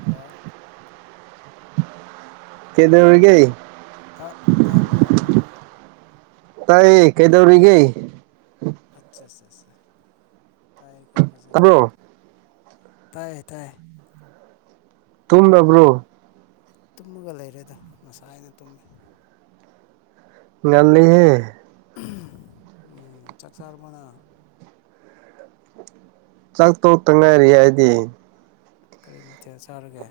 hello ꯀꯦꯗꯧꯔꯤꯒꯦ ꯇꯥ ꯇꯥꯕ꯭ꯔꯣ ꯇꯥꯏꯌꯦ ꯀꯩꯗꯧꯔꯤꯒꯦ ꯑꯠꯁꯥ ꯁꯥ ꯁꯥ ꯇꯥꯏꯌꯦꯀꯣ ꯐꯖꯅ ꯇꯥꯕ꯭ꯔꯣ ꯇꯥꯏꯌꯦ ꯇꯥꯏꯌꯦ ꯇꯨꯝꯂꯕ꯭ꯔꯣ ꯇꯨꯝꯃꯒ ꯂꯩꯔꯦꯗ ꯉꯁꯥꯏꯅ ꯇꯨꯝꯃꯦ ꯉꯜꯂꯤꯍꯦ ꯎꯝ ꯆꯥꯛ ꯆꯥꯔꯕꯣ ꯅꯪ ꯆꯥꯛ ꯇꯣꯛꯇ ꯉꯥꯏꯔꯤ ꯍꯥꯏꯗꯤ ꯀꯔꯤ ꯃꯊꯦꯜ ꯆꯥꯔꯒꯦ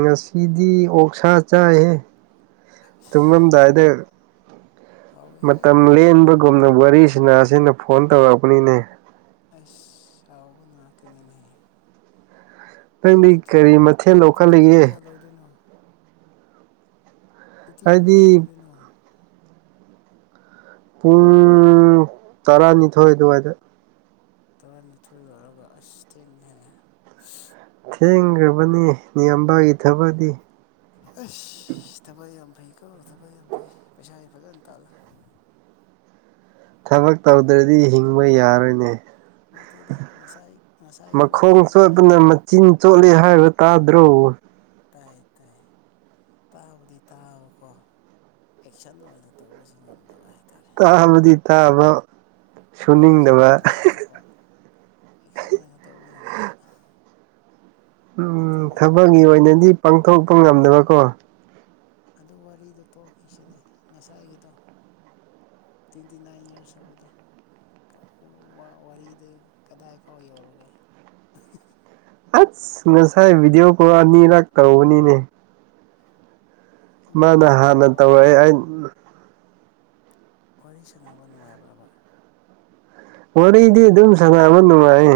ꯉꯁꯤꯗꯤ ꯑꯣꯛꯁꯥ ꯆꯥꯏꯍꯦ ꯑꯩꯁ ꯇꯨꯝꯃꯝꯗꯥꯏꯗ ꯍꯥꯎꯋꯦꯍꯦ ꯃꯇꯝ ꯂꯦꯟꯕ ꯆꯨꯨꯝꯅ ꯋꯥꯔꯤ ꯁꯥꯟꯅꯁꯤꯅ ꯐꯣꯟ ꯇꯧꯔꯛꯄꯅꯤꯅꯦ ꯑꯁ ꯁꯥꯎꯕ ꯉꯥꯛꯇꯅꯤꯅꯦꯍꯦ ꯅꯣꯏ ꯅꯪꯗꯤ ꯗ꯭ꯌꯨꯇꯤ ꯄꯨꯡ ꯀꯔꯤ ꯃꯊꯦꯜ ꯅꯪ ꯗ꯭ꯌꯨꯇꯤ ꯂꯧꯈꯠꯂꯤꯒꯦ ꯄꯨꯡ ꯀꯌꯥ ꯂꯣꯏꯗꯣꯏꯅꯣ ꯗ꯭ꯌꯨꯇꯤ ꯄꯨꯡ ꯑꯩꯗꯤ ꯀꯌꯥ ꯂꯣꯏꯗꯣꯏꯅꯣ ꯄꯨꯡ ꯇꯔꯥꯅꯤꯊꯣꯏ ꯑꯗꯨꯋꯥꯏꯗ ꯇꯔꯥꯅꯤꯊꯣꯏ ꯂꯥꯛꯑꯒ ꯑꯁ ꯊꯦꯡꯉꯦꯍꯦ ꯊꯦꯡꯈ꯭ꯔꯕꯅꯤ ꯅꯤꯌꯥꯝꯕꯥꯒꯤ ꯊꯕꯛꯗꯤ ꯑꯁ ꯊꯕꯛ ꯌꯥꯝ ꯐꯩ ꯀꫭ ꯊꯕꯛ ꯌꯥꯝ ꯐꯩ ꯄꯩꯁꯥꯗꯤ ꯐꯖꯅ ꯇꯥꯜꯂꫭ ꯊꯕꯛ ꯇꯧꯗ꯭ꯔꯗꯤ ꯍꯤꯡꯕ ꯌꯥꯔꯣꯏꯅꯦ ꯅꯠꯇꯦꯗꯦ ꯉꯁꯥꯏ ꯉꯁꯥꯏꯒꯤ ꯃꯈꯣꯡ ꯋꯥꯔꯤꯗꯣ ꯀꯃꯥꯏꯅ ꯆꯣꯠꯄꯅ ꯃꯆꯤꯟ ꯆꯣꯠꯂꯦ ꯍꯥꯏꯕ ꯇꯥꯗ꯭ꯔꯣ ꯇꯥꯏꯌꯦ ꯇꯥꯏꯌꯦ ꯇꯥꯕꯨꯗꯤ ꯇꯥꯕꯀꯣ ꯑꯦꯛꯁꯟ ꯑꯣꯏꯅ ꯇꯧꯕꯁꯤ ꯉꯝꯗꯕ ꯍꯥꯏꯇꯥꯔꯦ ꯇꯥꯕꯗꯤ ꯇꯕꯥ ꯑꯦꯛꯁꯟ ꯑꯣꯏꯅ ꯄꯥꯡꯊꯣꯛꯄ ꯑꯦꯛꯁꯟ ꯑꯣꯏꯅ ꯇꯧꯕ ꯉꯝꯗꯕ ꯎꯝ ꯅꯠꯇꯦꯅꯦ ꯊꯕꯛꯀꯤ ꯑꯗꯨ ꯑꯣꯏꯅꯗꯤ ꯄꯥꯡꯊꯣꯛꯄ ꯉꯝꯗꯅꯕꯀꯣ ꯑꯗꯨ ꯋꯥꯔꯤꯗꫭ ꯇꯣꯛꯈꯤꯁꯤꯅꯦ ꯉꯁꯥꯏꯒꯤꯗꯣ ꯇ꯭ꯋꯦꯟꯇꯤ ꯅꯥꯏꯟ ꯏꯔꯁ ꯍꯥꯏꯕꯗꫭ ꯋꯥꯔꯤꯗꯨ ꯀꯗꯥꯏ ꯐꯥꯎ ꯌꯧꯔꯒꯦ ꯑꯁ ꯉꯁꯥꯏ ꯚꯤꯗꯤꯑꯣ ꯀꯣ ꯑꯅꯤꯔꯛ ꯇꯧꯕꯅꯤꯅꯦ ꯑꯗꯨꯝ ꯃꯥꯅ ꯍꯥꯟꯅ ꯅꯨꯡꯉꯥꯏꯕ꯭ꯔꯕ ꯋꯥꯔꯤ ꯇꯧꯔꯛꯑꯦ ꯑꯩ ꯋꯥꯔꯤ ꯁꯥꯟꯅꯕ ꯅꯨꯡꯉꯥꯏꯕ꯭ꯔꯕ ꯋꯥꯔꯤꯗꯤ ꯑꯗꯨꯝ ꯁꯥꯟꯅꯕ ꯅꯨꯡꯉꯥꯏ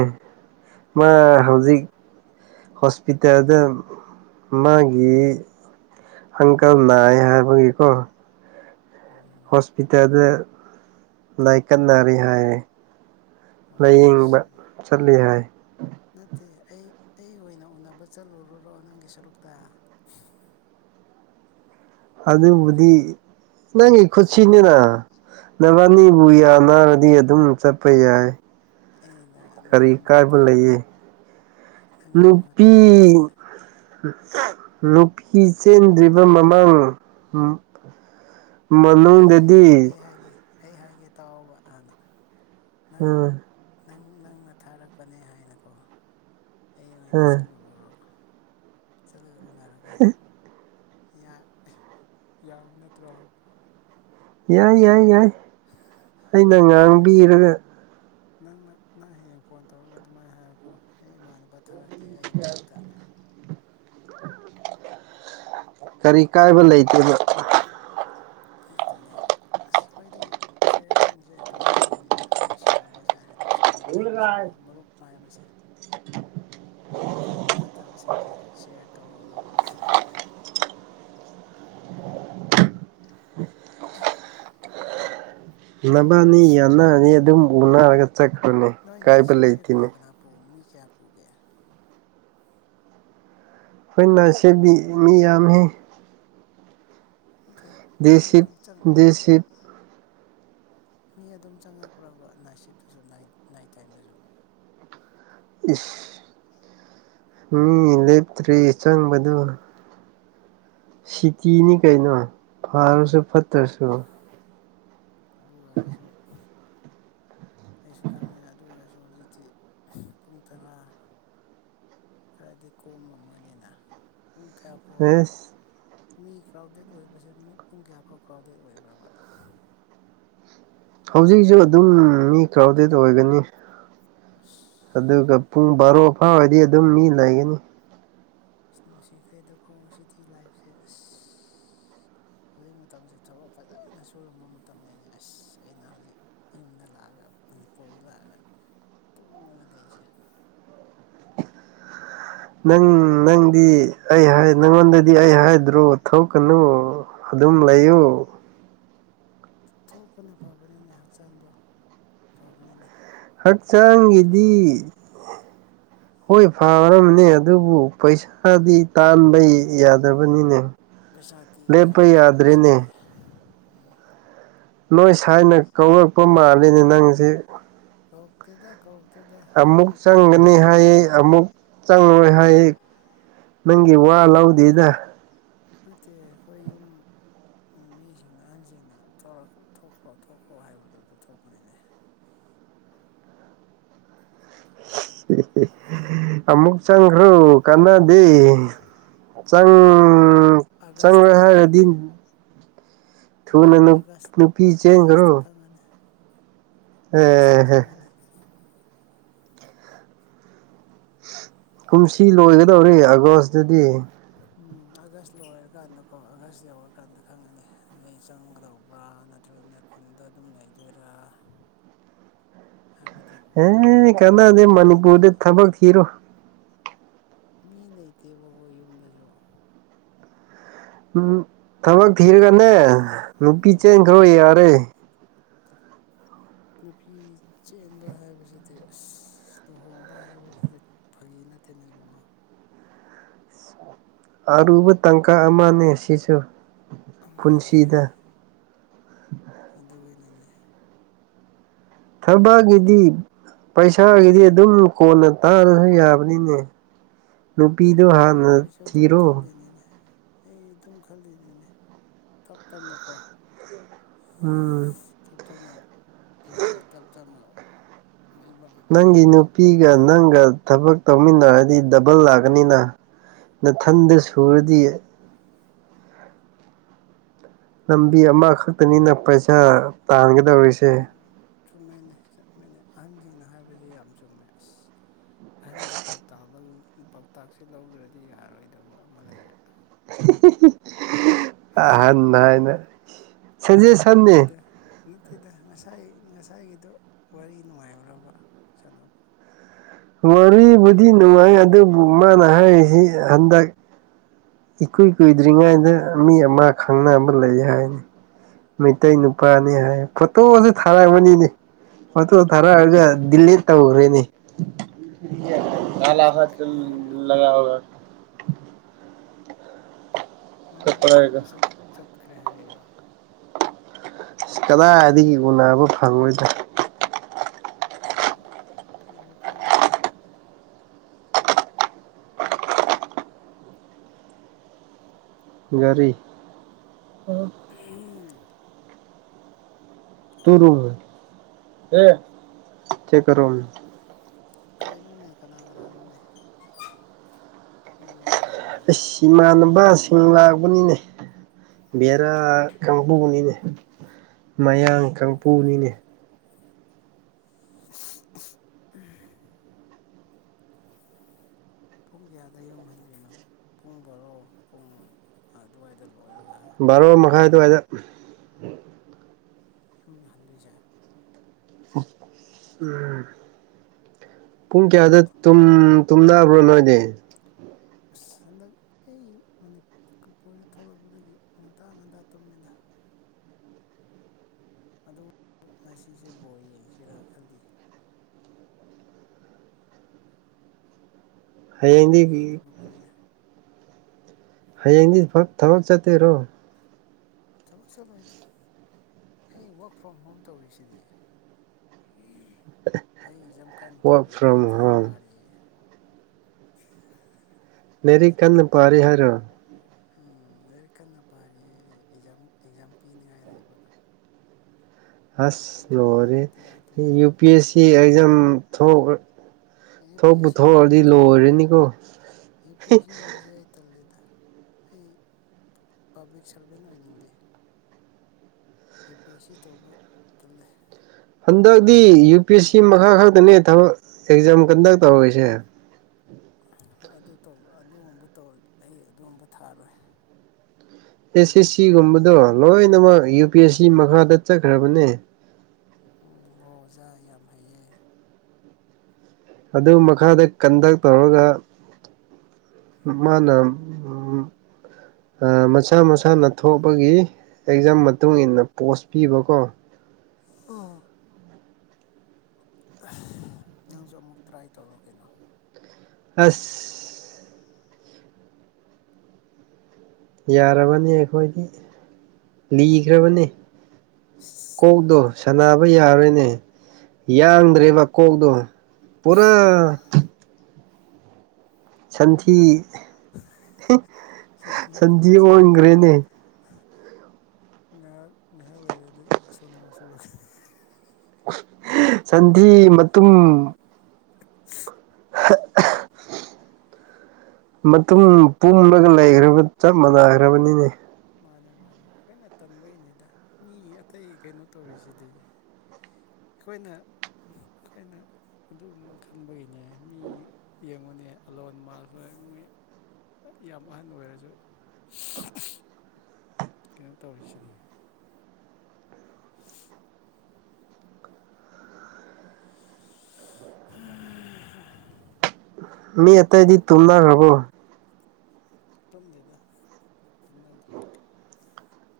ꯃꯥ ꯑꯣ ꯍꯧꯖꯤꯛ ꯍꯣꯁꯄꯤꯇꯥꯜꯗ ꯃꯥꯒꯤ ꯍꯪꯀꯜ ꯅꯥꯏ ꯍꯥꯏꯕꯒꯤꯀꯣ ꯎꯝ ꯏꯇꯗ ꯂꯥꯏꯀꯠꯅꯔꯤ ꯍꯥꯏ ꯑꯣ ꯂꯥꯏꯌꯦꯡꯕ ꯑꯁ ꯆꯠꯂꯤ ꯍꯥꯏ ꯅꯠꯇꯦ ꯑꯩ ꯑꯩ ꯑꯣꯏꯅ ꯎꯅꯕ ꯆꯠꯂꯨꯔꯨꯔꯣ ꯅꯪꯒꯤ ꯁꯔꯨꯛꯇ ꯑꯗꯨꯕꯨꯗꯤ ꯅꯪꯒꯤ ꯈꯨꯠꯁꯤꯅꯤꯅ ꯅꯕꯥꯅꯤꯕꯨ ꯅꯠꯇꯦꯗ ꯌꯥꯅꯔꯗꯤ ꯑꯗꯨꯝ ꯆꯠ ꯄꯌꯥꯏ ꯑꯩꯅ ꯀꯔꯤ ꯅꯪꯒꯤ ꯃꯍꯨꯠꯇ ꯀꯥꯏꯕ ꯑꯩꯅ ꯂꯩꯌꯦ ꯅꯪꯒꯤ ꯅꯨꯄꯤ ꯃꯍꯨꯠꯇ ꯅꯨꯄꯤ ꯑꯩ ꯆꯦꯟꯗ꯭ꯔꯤꯕ ꯃ ꯑꯩ ꯍꯥꯏꯒꯦ ꯃꯅꯨꯡꯗꯗꯤ ꯑꯩ ꯍꯥꯏꯒꯦ ꯑꯩ ꯍꯥꯏꯒꯦ ꯇꯥꯎꯕ ꯍꯥꯟꯅ ꯅꯪ ꯎꯝ ꯅꯪ ꯅꯪꯅ ꯊꯥꯔꯛꯄꯅꯦ ꯍꯥꯏꯅꯀꯣ ꯑꯩ ꯑꯣꯏꯅ ꯎꯝ ꯆꯠꯂꯨꯔꯨꯔꯣ ꯆꯠꯂꯒ ꯎꯅꯔꯒꯦ ꯌꯥꯕ ꯅꯠꯇ꯭ꯔꯣ ꯌꯥꯏ ꯌꯥꯏ ꯌꯥꯏ ꯑꯩꯅ ꯅꯪ ꯍꯌꯦꯡ ꯉꯥꯡꯕꯤꯔꯒ ꯅꯪꯅ ꯅꯪ ꯍꯌꯦꯡ ꯐꯣꯟ ꯇꯧꯔꯒ ꯑꯗꯨꯃꯥꯏꯅ ꯍꯥꯏꯌꯀꯣ ꯑꯦ ꯏꯃꯥꯟꯅꯕ ꯊꯥꯔꯛꯀꯦ ꯑꯩꯒꯤ ꯃꯍꯨꯠꯇꯅ ꯀꯔꯤ ꯀꯥꯏꯕ ꯂꯩꯇꯦꯕ ꯑꯗꯨꯅꯦꯕ ꯑꯁ ꯑꯩꯈꯣꯏꯗꯤ ꯆꯦꯟꯒꯦ ꯇꯧꯒꯗꯧꯕꯅꯤꯅ ꯅꯨꯡꯁꯤꯅꯕ ꯁꯥꯏ ꯅꯨꯡꯁꯤꯅꯕ ꯍꯥꯏꯕꯁꯦꯀꯣ ꯃꯔꯨꯞ ꯃꯥꯏꯕꯁꯦ [inaudible] ꯑꯐꯕ ꯐꯠꯇꯕꯁꯤꯡꯖꯦ ꯁꯤꯌꯔ ꯇꯧꯒꯗꯧꯕꯅꯦ ꯑꯥ ꯅꯕꯥꯅꯤ ꯌꯥꯟꯅꯔꯅꯤ ꯑꯗꯨꯝ ꯎꯅꯔꯒ ꯆꯠꯄꯅꯦ ꯅꯣꯏ ꯅꯥꯏꯠ ꯀꯥꯏꯕ ꯁꯤꯞꯁꯦ ꯂꯩꯇꯦꯅꯦ ꯀꯅꯥ ꯀꯅꯥ ꯄꯨ ꯃꯤ ꯀꯌꯥ ꯄꯨꯒꯦ ꯑꯩꯈꯣꯏꯅꯅꯥꯁꯦꯕꯤ ꯃꯤ ꯌꯥꯝꯃꯤ ꯅꯠꯇꯦ ꯃꯤ ꯗꯦꯁꯤꯞ ꯑꯗꯨꯝ ꯆꯪ ꯗꯦꯁꯤꯞ ꯃꯤ ꯑꯗꯨꯝ ꯆꯪꯉꯛꯄ꯭ꯔꯕ ꯅꯥꯏꯠ ꯁꯤꯞꯇꯁꯨ ꯏ ꯅꯥꯏꯠ ꯇꯥꯏꯝꯗꯁꯨ ꯏꯁ [unintelligible] ꯎꯝ ꯂꯦꯞꯇ꯭ꯔꯤ ꯆꯪꯕꯗꯨ ꯁꯤꯇꯤꯅꯤ ꯀꯩꯅꯣ ꯐꯔꯁꯨ ꯐꯠꯇ꯭ꯔꯁꯨ ꯑꯗꯨ ꯑꯣꯏꯔꯁꯨ ꯑꯩꯁꯨ ꯈꯪꯉꯦ ꯑꯗꯨ ꯑꯣꯏꯔꯁꯨ ꯍꯧꯖꯤꯛꯇꯤ ꯄꯨꯡ ꯇꯔꯥ ꯈꯔꯗꯤ ꯀꯣꯝꯃꯝꯃꯅꯤꯅ ꯄꯨꯡ ꯀꯌꯥꯐꯥꯎ ꯑꯦꯁ ꯃꯤ ꯀ꯭ꯔꯥꯎꯗꯦꯠ ꯑꯣꯏꯕꯁꯦ ꯃꯤ ꯄꯨꯡ ꯀꯌꯥꯐꯥꯎ ꯀ꯭ꯔꯥꯎꯗꯦꯗ ꯑꯣꯏꯕ꯭ꯔꯕ ꯍꯧꯖꯤꯛꯁꯨ ꯑꯗꯨꯝ ꯃꯤ ꯀ꯭ꯔꯥꯎꯗꯦꯠ ꯑꯣꯏꯒꯅꯤ ꯢꯁ ꯑꯗꯨꯒ ꯄꯨꯡ ꯕꯥꯔꯣ ꯐꯥꯎꯕꯗꯤ ꯑꯗꯨꯝ ꯃꯤ ꯂꯩꯒꯅꯤ ꯏꯁꯅꯨꯡ ꯁꯤꯈ꯭ꯔꯦꯗꯀꯣ ꯁꯤꯇꯤ ꯂꯥꯏꯐꯁꯦ ꯑꯁ ꯑ ꯍꯧꯖꯤꯛ ꯃꯇꯝꯁꯦ ꯊꯕꯛ ꯐꯖꯅ ꯁꯨꯔꯝꯕ ꯃꯇꯝꯅꯤꯅꯦ ꯑꯁ ꯑꯩꯅ ꯍꯧꯖꯤꯛ ꯌꯨꯝꯗ ꯂꯥꯛꯑꯒ ꯃꯅꯤꯄꯨꯔꯗ ꯂꯥꯛꯑꯒ ꯇꯨꯝꯃꯒ ꯂꯩꯔꯤꯁꯦ ꯅꯪ ꯅꯪꯗꯤ ꯑꯩ ꯍꯥꯏ ꯅꯪꯉꯣꯟꯗꯗꯤ ꯑꯩ ꯍꯥꯏꯗ꯭ꯔꯣ ꯊꯣꯛ ꯀꯅꯨ ꯑꯗꯨꯝ ꯂꯩꯌꯨ ꯊꯣꯛꯄꯅ ꯐꯕꯅꯤꯅꯦ ꯍꯛꯆꯥꯡꯗꯣ ꯐꯕꯅꯤꯅꯦ ꯑꯥꯗ ꯍꯛꯆꯥꯡꯒꯤꯗꯤ ꯂꯩꯔꯗꯤ ꯍꯣꯏ ꯐꯥꯒꯗꯕꯅꯦ ꯑꯗꯨꯕꯨ ꯄꯩꯁꯥꯗꯤ ꯇꯥꯟꯕ ꯌꯥꯗꯕꯅꯤꯅꯦ ꯄꯩꯁꯥꯇꯤ ꯂꯦꯞꯄ ꯈꯔ ꯇꯥꯟꯕꯁꯦ ꯌꯥꯗ꯭ꯔꯦꯅꯦ ꯋꯥꯏ ꯎ ꯅꯣꯏ ꯁꯥꯏꯅ ꯀꯧꯔꯛꯄ ꯃꯥꯜꯂꯤꯅꯦ ꯅꯪꯖꯦ ꯀꯧꯇꯦꯗ ꯀꯧꯇꯦꯗ ꯑꯩꯈꯣꯏ ꯈ ꯑꯩꯈꯣꯏ ꯌꯨꯝ ꯆꯪꯔꯔꯣꯏ ꯍꯥꯏꯌꯦ ꯅꯪꯒꯤ ꯋꯥ ꯑꯩꯈꯣꯏ ꯂꯧꯗꯦꯗ ꯅꯠꯇꯦ ꯑꯩꯈꯣꯏ ꯌꯨꯝ ꯌꯨꯝ ꯃꯤꯁꯤꯡꯅ ꯑꯍꯟꯁꯤꯡꯅ ꯊꯣꯔꯛ ꯊꯣꯛꯈ꯭ꯔꯣ ꯊꯣꯛꯈ꯭ꯔꯣ ꯍꯥꯏꯕꯗꯨꯗ ꯊꯣꯛꯄꯅꯤꯅꯦ [unintelligible] ꯑꯃꯨꯛ ꯆꯪꯈ꯭ꯔꯣ ꯀꯟꯅꯗꯦ ꯅꯪ ꯑꯥꯒꯁꯇ ꯆꯪꯔꯣꯏ ꯈꯪꯒꯅꯤ ꯍꯥꯏꯔꯗꯤ ꯊꯨꯅ ꯅꯨ ꯑꯥꯒꯁ ꯅꯨꯄꯤ ꯆꯦꯟꯈ꯭ꯔꯣ ꯑꯥꯒꯁꯇ ꯈꯪꯉꯅꯤ ꯑꯥꯒꯁꯇ ꯑꯦꯍꯦ ꯈꯪꯉꯅꯤ ꯀꯨꯝꯁꯤ ꯂꯣꯏꯒꯗꯧꯔꯤ ꯑꯥꯒꯁꯇꯗꯤ ꯎꯝ ꯑꯥꯒꯁ ꯂꯣꯏꯔꯀꯥꯟꯗꯀꯣ ꯑꯥꯒꯁ ꯌꯧꯔꯀꯥꯟꯗ ꯈꯪꯉꯅꯤ ꯑꯩ ꯆꯪꯒꯗꯧꯕ꯭ꯔꯥ ꯅ ꯅꯇ꯭ꯔꯅ ꯈꯨꯟꯗ ꯑꯗꯨꯝ ꯂꯩꯗꯣꯏꯔꯥ [unintelligible] ꯍꯥꯏꯕꯗꯣ ꯎꯝ ꯀꯥꯟꯅꯥꯗꯦ ꯃꯤ ꯂꯩꯇꯦ ꯃꯅꯤꯄꯨꯔꯗ ꯊꯕꯛ ꯊꯤꯔꯣ ꯃꯤ ꯂꯩꯇꯦꯕꯀꯣ ꯌꯨꯝꯗꯁꯨ ꯎꯝ ꯊꯕꯛ ꯊꯤꯔꯒꯅꯦ ꯅꯨꯄꯤ ꯎꯝ ꯆꯦꯟꯈ꯭ꯔꯣ ꯌꯥꯔꯦ ꯅꯨꯄꯤ ꯆꯦꯟꯕ ꯍꯥꯏꯕꯁꯤꯗꯤ ꯑꯁ ꯏꯁ ꯂꯨꯍꯣꯡꯕ ꯍꯥꯏꯕꯁꯤꯗꯤ ꯐꯥꯒꯤ ꯅꯠꯇꯦꯅ ꯏꯕꯨꯡꯉꯣ ꯑꯔꯨꯕ ꯇꯥꯡꯀꯛ ꯑꯃꯅꯦ ꯁꯤꯁꯨ ꯃꯥꯅꯦ ꯄꯨꯟꯁꯤꯗ ꯑꯗꯨꯒꯤꯅꯤꯅꯦ ꯊꯕꯛꯒꯤꯗꯤ ꯄꯩꯁꯥꯒꯤꯗꯤ ꯑꯗꯨꯝ ꯀꯣꯟꯅ ꯇꯥꯜꯔꯁꯨ ꯌꯥꯕꯅꯤꯅꯦ ꯅꯨꯄꯤꯗꯣ ꯍꯣꯏ ꯍꯥꯟꯅ ꯑꯩꯁꯨ ꯑꯗꯨꯝ ꯊꯤꯔꯣ [unintelligible] ꯑꯩ ꯑꯗꯨꯝ ꯈꯜꯂꯤꯅꯦꯅꯦ ꯇꯞ ꯇꯞꯅꯀꯣ ꯎꯝ [unintelligible] ꯊꯛꯇꯅ ꯂꯩꯔꯒ ꯇꯞ ꯇꯥꯅ ꯃꯥꯏ [unintelligible] ꯅꯪꯒꯤ ꯅꯨꯄꯤꯒ ꯅꯪꯒ ꯊꯕꯛ ꯇꯧꯃꯤꯟꯅꯔꯗꯤ ꯗꯕꯜ ꯂꯥꯛꯀꯅꯤꯅꯥ ꯅꯊꯟꯗꯥ ꯎꯝ ꯁꯨꯔꯗꯤ ꯂꯝꯕꯤ ꯑꯃꯈꯛꯇꯅꯤꯅ ꯄꯩꯁꯥ ꯇꯥꯟꯒꯗꯧꯔꯤ [unintelligible] ꯆꯨꯝꯃꯦꯅꯦ ꯆꯨꯝꯃ‌ꯦꯅꯦ ꯑꯍꯟꯁꯤꯡꯅ ꯍꯥꯏꯕꯖ‌ꯦ ꯌꯥꯝ ꯆꯨꯝꯃꯦ ꯑꯁ ꯑꯍꯟꯒꯤ ꯄꯥꯎꯇꯥꯛ ꯂꯧ ꯄꯥꯎꯇꯥꯛꯁꯦ ꯂꯧꯗ꯭ꯔꯗꯤ ꯌꯥꯔꯣꯏꯗꯕ ꯑꯃ ꯂꯩꯔꯦ [unintelligible] ꯑꯍꯟ ꯍꯥꯏꯅ ꯁꯖꯦꯁꯟꯅꯤ ꯅꯠꯇꯦꯗꯥ ꯅꯠ ꯇꯦꯗ ꯉꯁꯥꯏ ꯉꯁꯥꯏꯒꯤꯗꯣ ꯋꯥꯔꯤ ꯅꯨꯡꯉꯥꯏꯕ꯭ꯔ‌ꯣꯕ‌ ꯁꯥꯟꯅꯕ ꯋꯥꯔꯤꯕꯨꯗꯤ ꯅꯨꯡꯉꯥꯏ ꯑꯗꯨꯕꯨ ꯃꯥꯅ ꯍꯥꯏꯔꯤꯖꯤ ꯍꯟꯗꯛ ꯏꯀꯨꯏ ꯀꯨꯏꯗ꯭ꯔꯤꯉꯩꯗ ꯑ ꯃꯤ ꯑꯃ ꯈꯪꯅꯕ ꯂꯩ ꯍꯥꯏ ꯃꯩꯇꯩ ꯅꯨꯄꯥꯅꯤ ꯍꯥꯏ ꯐꯣꯇꯣꯁꯨ ꯊꯥꯔꯕꯅꯤꯅꯦ ꯐꯣꯇꯣ ꯊꯥꯔꯑꯒ ꯗꯤꯜꯂꯤꯠ ꯇꯧꯒ꯭ꯔꯦꯅꯦ ꯃꯕꯥꯅꯤ ꯎꯅꯕ ꯆꯠꯈ꯭ꯔꯦ ꯍꯥꯏꯔꯣ [unintelligible] ꯃꯕꯥꯅꯤ ꯎꯅꯕ ꯆꯠ ꯆꯠꯈ꯭ꯔꯦ ꯍꯥꯏꯔꯩꯔꯣ ꯑꯁ ꯀꯗꯥꯏꯗꯒꯤ ꯎꯅꯕ ꯐꯪꯉ‌ꯣꯏꯗ ꯎꯝ ꯀꯩꯁꯨ ꯀ꯭ꯔꯥꯏꯗꯦꯗ ꯒꯥꯔꯤ [unintelligible] [unintelligible] [unintelligible] ꯀꯩꯅꯣꯅꯦ ꯀꯅꯥ ꯀꯅꯥꯅꯣꯅꯦ ꯃꯤ ꯌꯥꯝ ꯑꯁ ꯏꯃꯥꯟꯅꯕꯁꯤꯡ ꯂꯥꯛꯕꯅꯤꯅꯦ ꯕ‌ꯦꯔꯥ ꯀꯥꯡꯕꯨꯅꯤꯅꯦ ꯃꯌꯥꯡ ꯅꯪ ꯀꯥꯡꯕꯨꯅꯤꯅꯦ ꯎꯝ [unintelligible] ꯄꯨꯡ ꯀꯌꯥꯗ ꯌꯨꯝ ꯍꯟꯗꯣꯏꯅꯣ ꯄꯨꯡ ꯕꯥꯔꯣ ꯄꯨꯡ ꯑꯗꯨꯋꯥꯏꯗ ꯂꯣꯏꯔꯒ ꯕꯥꯔꯣ ꯃꯈꯥꯏ ꯑꯗꯨꯋꯥꯏꯗ ꯌꯨꯝꯗ ꯍꯟꯗꯣꯏꯁꯦ [unintelligible] ꯄꯨꯡ ꯀꯌꯥꯗ ꯇꯨꯝ ꯇꯨꯝꯅꯕ꯭ꯔꯣ ꯅꯣꯏꯗꯤ ꯑꯁ ꯍꯟꯗꯛ ꯑꯩ ꯃꯅꯤ ꯀꯄꯨꯔ ꯊꯣꯛꯂꯛꯄꯗꯒꯤ ꯉꯟꯇꯥ ꯉꯟꯇꯥ ꯇꯨꯝꯃꯦꯗ ꯑꯗꯨ ꯉꯁꯤꯁꯦ ꯕꯣꯜ ꯌꯦꯡꯁꯤꯔꯥ ꯈꯜꯂꯤ ꯍꯌꯦꯡꯗꯤ ꯕ‌ꯣꯜ ꯌꯦꯡꯗꯕ ꯀꯨꯏꯔ [unintelligible] ꯍꯌꯦꯡꯗꯤ ꯏꯐꯛ ꯊꯕꯛ ꯆꯠꯇꯣꯏꯔꯣ ꯊꯕꯛ ꯆꯠꯂꯣꯏꯗ ꯑꯩ ꯋꯥꯔ꯭ꯛ ꯐ꯭ꯔꯣꯝ ꯍꯣꯝ ꯇꯧꯔꯤꯁꯤꯗꯤ ꯑꯩ ꯑꯦꯛꯖꯝ ꯀꯟ ꯋꯥꯔꯛ ꯇꯧꯔꯤ ꯐ꯭ꯔꯣꯝ ꯂꯥꯏꯔꯤꯛ ꯀꯟ ꯍꯣꯝ ꯄꯥꯔꯤ [unintelligible] ꯂꯩꯔꯤꯛ ꯀꯟꯅ ꯄꯥꯔꯤ ꯍꯥꯏꯔꯣ ꯎꯝ ꯂꯩꯔꯤꯛ ꯀꯟꯅ ꯄꯥꯔꯤꯌꯦ ꯑꯦꯛꯖꯥꯝ ꯑꯦꯛꯖꯥꯝ ꯄꯤꯅꯥꯉꯥꯏ ꯂꯩꯕ ꯑꯁ ꯂꯥꯏꯔꯤꯛ ꯂ‌ꯣꯏꯔꯦ ꯄꯥꯗ꯭ꯔꯗꯤ ꯌꯥꯗ꯭ꯔꯦ U P S C exam ꯊꯣꯛ ꯌꯨ ꯄꯤ ꯊꯣꯛꯄꯨ ꯑꯦꯁ ꯁꯤꯒꯨꯝꯕ ꯊꯣꯛꯑꯗꯤ ꯅꯠꯇꯦꯗ ꯂꯣꯏꯔꯅꯤꯀꯣ ꯇꯜꯂꯤꯗ ꯑꯩ ꯄꯥꯕ꯭ꯂꯤꯛ ꯁꯥꯔꯚꯦꯟ ꯑꯣꯏꯅꯤꯡꯗꯦ ꯑꯦ ꯄꯤ ꯑꯦꯁ ꯁꯤ ꯇꯧꯕ ꯇꯜꯂꯦ ꯍꯟꯗꯛꯇꯤ ꯌꯨ ꯄꯤ ꯑꯦꯁ ꯁꯤ ꯃꯈꯥ ꯈꯛꯇꯅꯦ ꯊꯕꯛ ꯑꯦꯛꯖꯥꯝ ꯀꯟꯗꯛ ꯇꯧꯔꯤꯁꯦ ꯑꯗꯨꯇꯧ ꯑꯗꯨꯒꯨꯝꯕ ꯇꯧꯔ ꯑꯩ ꯑꯗꯨꯒꯨꯝꯕ ꯊꯥꯔꯣꯏ ꯑꯦꯁ ꯑꯦꯁ ꯁꯤꯒꯨꯝꯕꯗꯣ ꯂꯣꯏꯅꯃꯛ ꯌꯨ ꯄꯤ ꯑꯦꯁ ꯁꯤ ꯃꯈꯥꯗ ꯆꯠꯈ꯭ꯔꯕꯅꯦ ꯎꯝ ꯑꯣ ꯑꯣꯖꯥ ꯌꯥꯝ ꯍꯩꯌꯦ ꯑꯗꯨ ꯃꯈꯥꯗ ꯀꯟꯗꯛ ꯇꯧꯔꯒ ꯃꯥꯅ ꯑꯥ ꯃꯁꯥ ꯃꯁꯥꯅ ꯊꯣꯛꯄꯒꯤ ꯑꯦꯛꯖꯥꯝ ꯃꯇꯨꯡ ꯏꯟꯅ ꯄꯣꯁ ꯄꯤꯕꯀꯣ ꯎꯝ ꯅꯪꯁꯨ ꯑꯃꯨꯛ ꯇ꯭ꯔꯥꯏ ꯇꯧꯔꯣ ꯀꯩꯅꯣ ꯑꯁ ꯑꯁ ꯌꯥꯔꯕꯅꯤ ꯑꯩꯈꯣꯏꯒꯤ ꯂꯤꯈ꯭ꯔꯕꯅꯦ ꯏꯁ ꯀꯣꯛꯗꯣ ꯂꯤꯈ꯭ꯔꯕꯅꯦ ꯁꯅꯕ ꯌꯥꯔꯣꯏꯅꯦ ꯌꯥꯡꯗ꯭ꯔꯦꯕ ꯀꯣꯛꯇꯣ ꯄꯨꯔꯥ ꯁꯟꯊꯤ ꯁꯟꯊꯤ ꯍꯥꯟꯕꯒ ꯆꯞ ꯃꯥꯟꯅꯔꯦ ꯑꯣꯟꯒ꯭ꯔꯦꯅꯦ [inaudible] ꯉꯥꯏꯍꯥꯛ ꯉꯥꯏꯍꯥꯛ ꯂꯩꯔꯗꯤ ꯁꯣꯅꯣꯆꯔꯥ ꯁꯟꯊꯤ ꯃꯇꯨꯝ [unintelligible] ꯃꯇꯨꯡ ꯄꯣꯝꯂꯒ ꯂꯩꯒ꯭ꯔꯕ ꯆꯞ ꯃꯥꯟꯅꯈ꯭ꯔꯕꯅꯤꯅꯦ ꯃꯥꯅꯦ ꯃꯥꯅꯦ ꯑꯩꯈꯣꯏꯅ ꯇꯟꯕꯩꯅꯤꯗ ꯃꯤ ꯑꯇꯩ ꯀꯩꯅꯣ ꯇꯧꯔꯤꯁꯤꯗꯤ ꯑꯩꯈꯣꯏꯅ ꯑꯩꯈꯣꯏꯅ ꯑꯗꯨꯝ ꯈꯟꯕꯒꯤꯅꯦ ꯃꯤ ꯌꯦꯡꯉꯨꯅꯦ ꯑꯂꯣꯟ ꯃꯥꯜ ꯍꯣꯏ ꯃꯣꯏ ꯌꯥꯝ ꯑꯍꯟ ꯑꯣꯏꯔꯁꯨ ꯀꯩꯅꯣ ꯇꯧꯔꯤꯁꯤꯗꯤ [unintelligible] ꯃꯤ ꯑꯥꯇꯩꯗꯤ ꯇꯨꯝꯅꯥ ꯔꯥꯕꯣ ꯇꯨꯝꯗꯦꯗ ꯇꯨꯝꯅꯗ꯭ꯔꯦ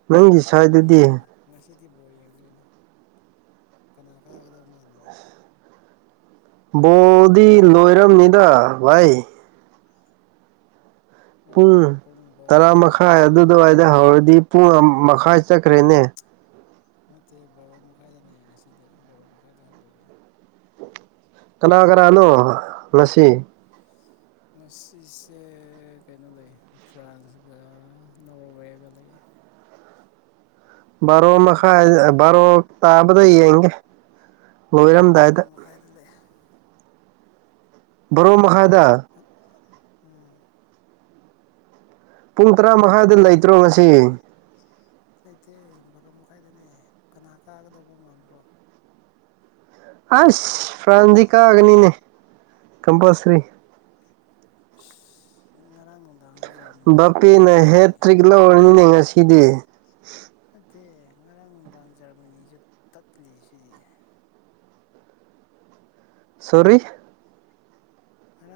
ꯅꯪꯒꯤ ꯕꯣ ꯁꯥꯏꯗꯨꯗꯤ ꯌꯦꯡꯗꯣꯏꯅꯦ ꯉꯁꯤꯗꯤ ꯕꯣꯔ ꯌꯦꯡꯗꯣꯏꯅꯦ ꯀꯅꯥ ꯀꯥꯒꯗꯧ ꯃꯥꯟꯕ꯭ꯔꯥ ꯕꯣꯜꯗꯤ ꯂꯣꯏꯔꯝꯅꯤꯗ ꯚꯥꯏ ꯍꯣꯔꯦꯟ ꯄꯨꯡ ꯕꯥꯔꯣ ꯇꯔꯥ ꯃꯈꯥꯏꯗ ꯃꯈꯥꯏ ꯂꯩꯌꯦ ꯑꯗꯨꯗꯋꯥꯏꯗ ꯍꯧꯔꯗꯤ ꯄꯨꯡ ꯃꯈꯥꯏ ꯆꯠꯈ꯭ꯔꯦꯅꯦ ꯅꯠꯇꯦ ꯕꯥꯔꯣ ꯃꯈꯥꯏꯗꯅꯦ ꯉꯁꯤꯗꯤ ꯕꯥꯔꯣ ꯃꯈꯥꯏꯗ ꯍꯧꯗꯣꯏꯅꯦ ꯀꯅꯥ ꯀꯅꯥꯅꯣ ꯉꯁꯤ ꯉꯁꯤꯁꯦ ꯀꯩꯅꯣ ꯂꯩ ꯐ꯭ꯔꯥꯟꯁꯒ ꯅꯣꯔꯋꯦꯒ ꯂꯩ ꯕꯥꯔꯣ ꯃꯈꯥꯏ ꯕꯥꯔꯣ ꯇꯥꯕꯗ ꯌꯦꯡꯒꯦ ꯕꯣꯔꯣ ꯂꯣꯏꯔꯝꯗꯥꯏꯗ ꯃꯈꯥꯏꯗ ꯂꯩ ꯕꯥꯔꯣ ꯃꯈꯥꯏꯗꯥ ꯎꯝ ꯄꯨꯡ ꯇꯔꯥ ꯃꯈꯥꯏꯗ ꯀꯅꯥ ꯂꯩꯇ꯭ꯔꯣ ꯀꯥ ꯉꯁꯤ ꯂꯩꯇꯦ ꯕꯥꯔꯣ ꯃꯈꯥꯏꯗꯅꯦ ꯀꯅꯥ ꯀꯥꯒꯗꯕ ꯃꯥꯟꯕ꯭ꯔꯣ ꯑꯩꯁ ꯐ꯭ꯔꯥꯟꯁꯇꯤ ꯀꯥꯒꯅꯤꯅꯦ ꯀꯝꯄꯜꯁꯔꯤ ꯑꯁ ꯉꯔꯥꯡ ꯅꯨꯡꯗꯥꯡꯁꯨ ꯖꯔꯝ ꯕꯥꯄ‌ꯦꯅ ꯍꯦꯇ꯭ꯔꯤꯛ ꯂꯧꯔꯅꯤ ꯉꯁꯤꯗꯤ ꯅꯠꯇꯦ ꯉꯔꯥꯡ ꯅꯨꯡꯗꯥꯡ ꯖꯔꯃꯅꯤꯁꯨ ꯇꯠꯂꯤꯁꯤꯗꯤ ꯁꯣꯔꯤ ꯉꯔꯥꯡ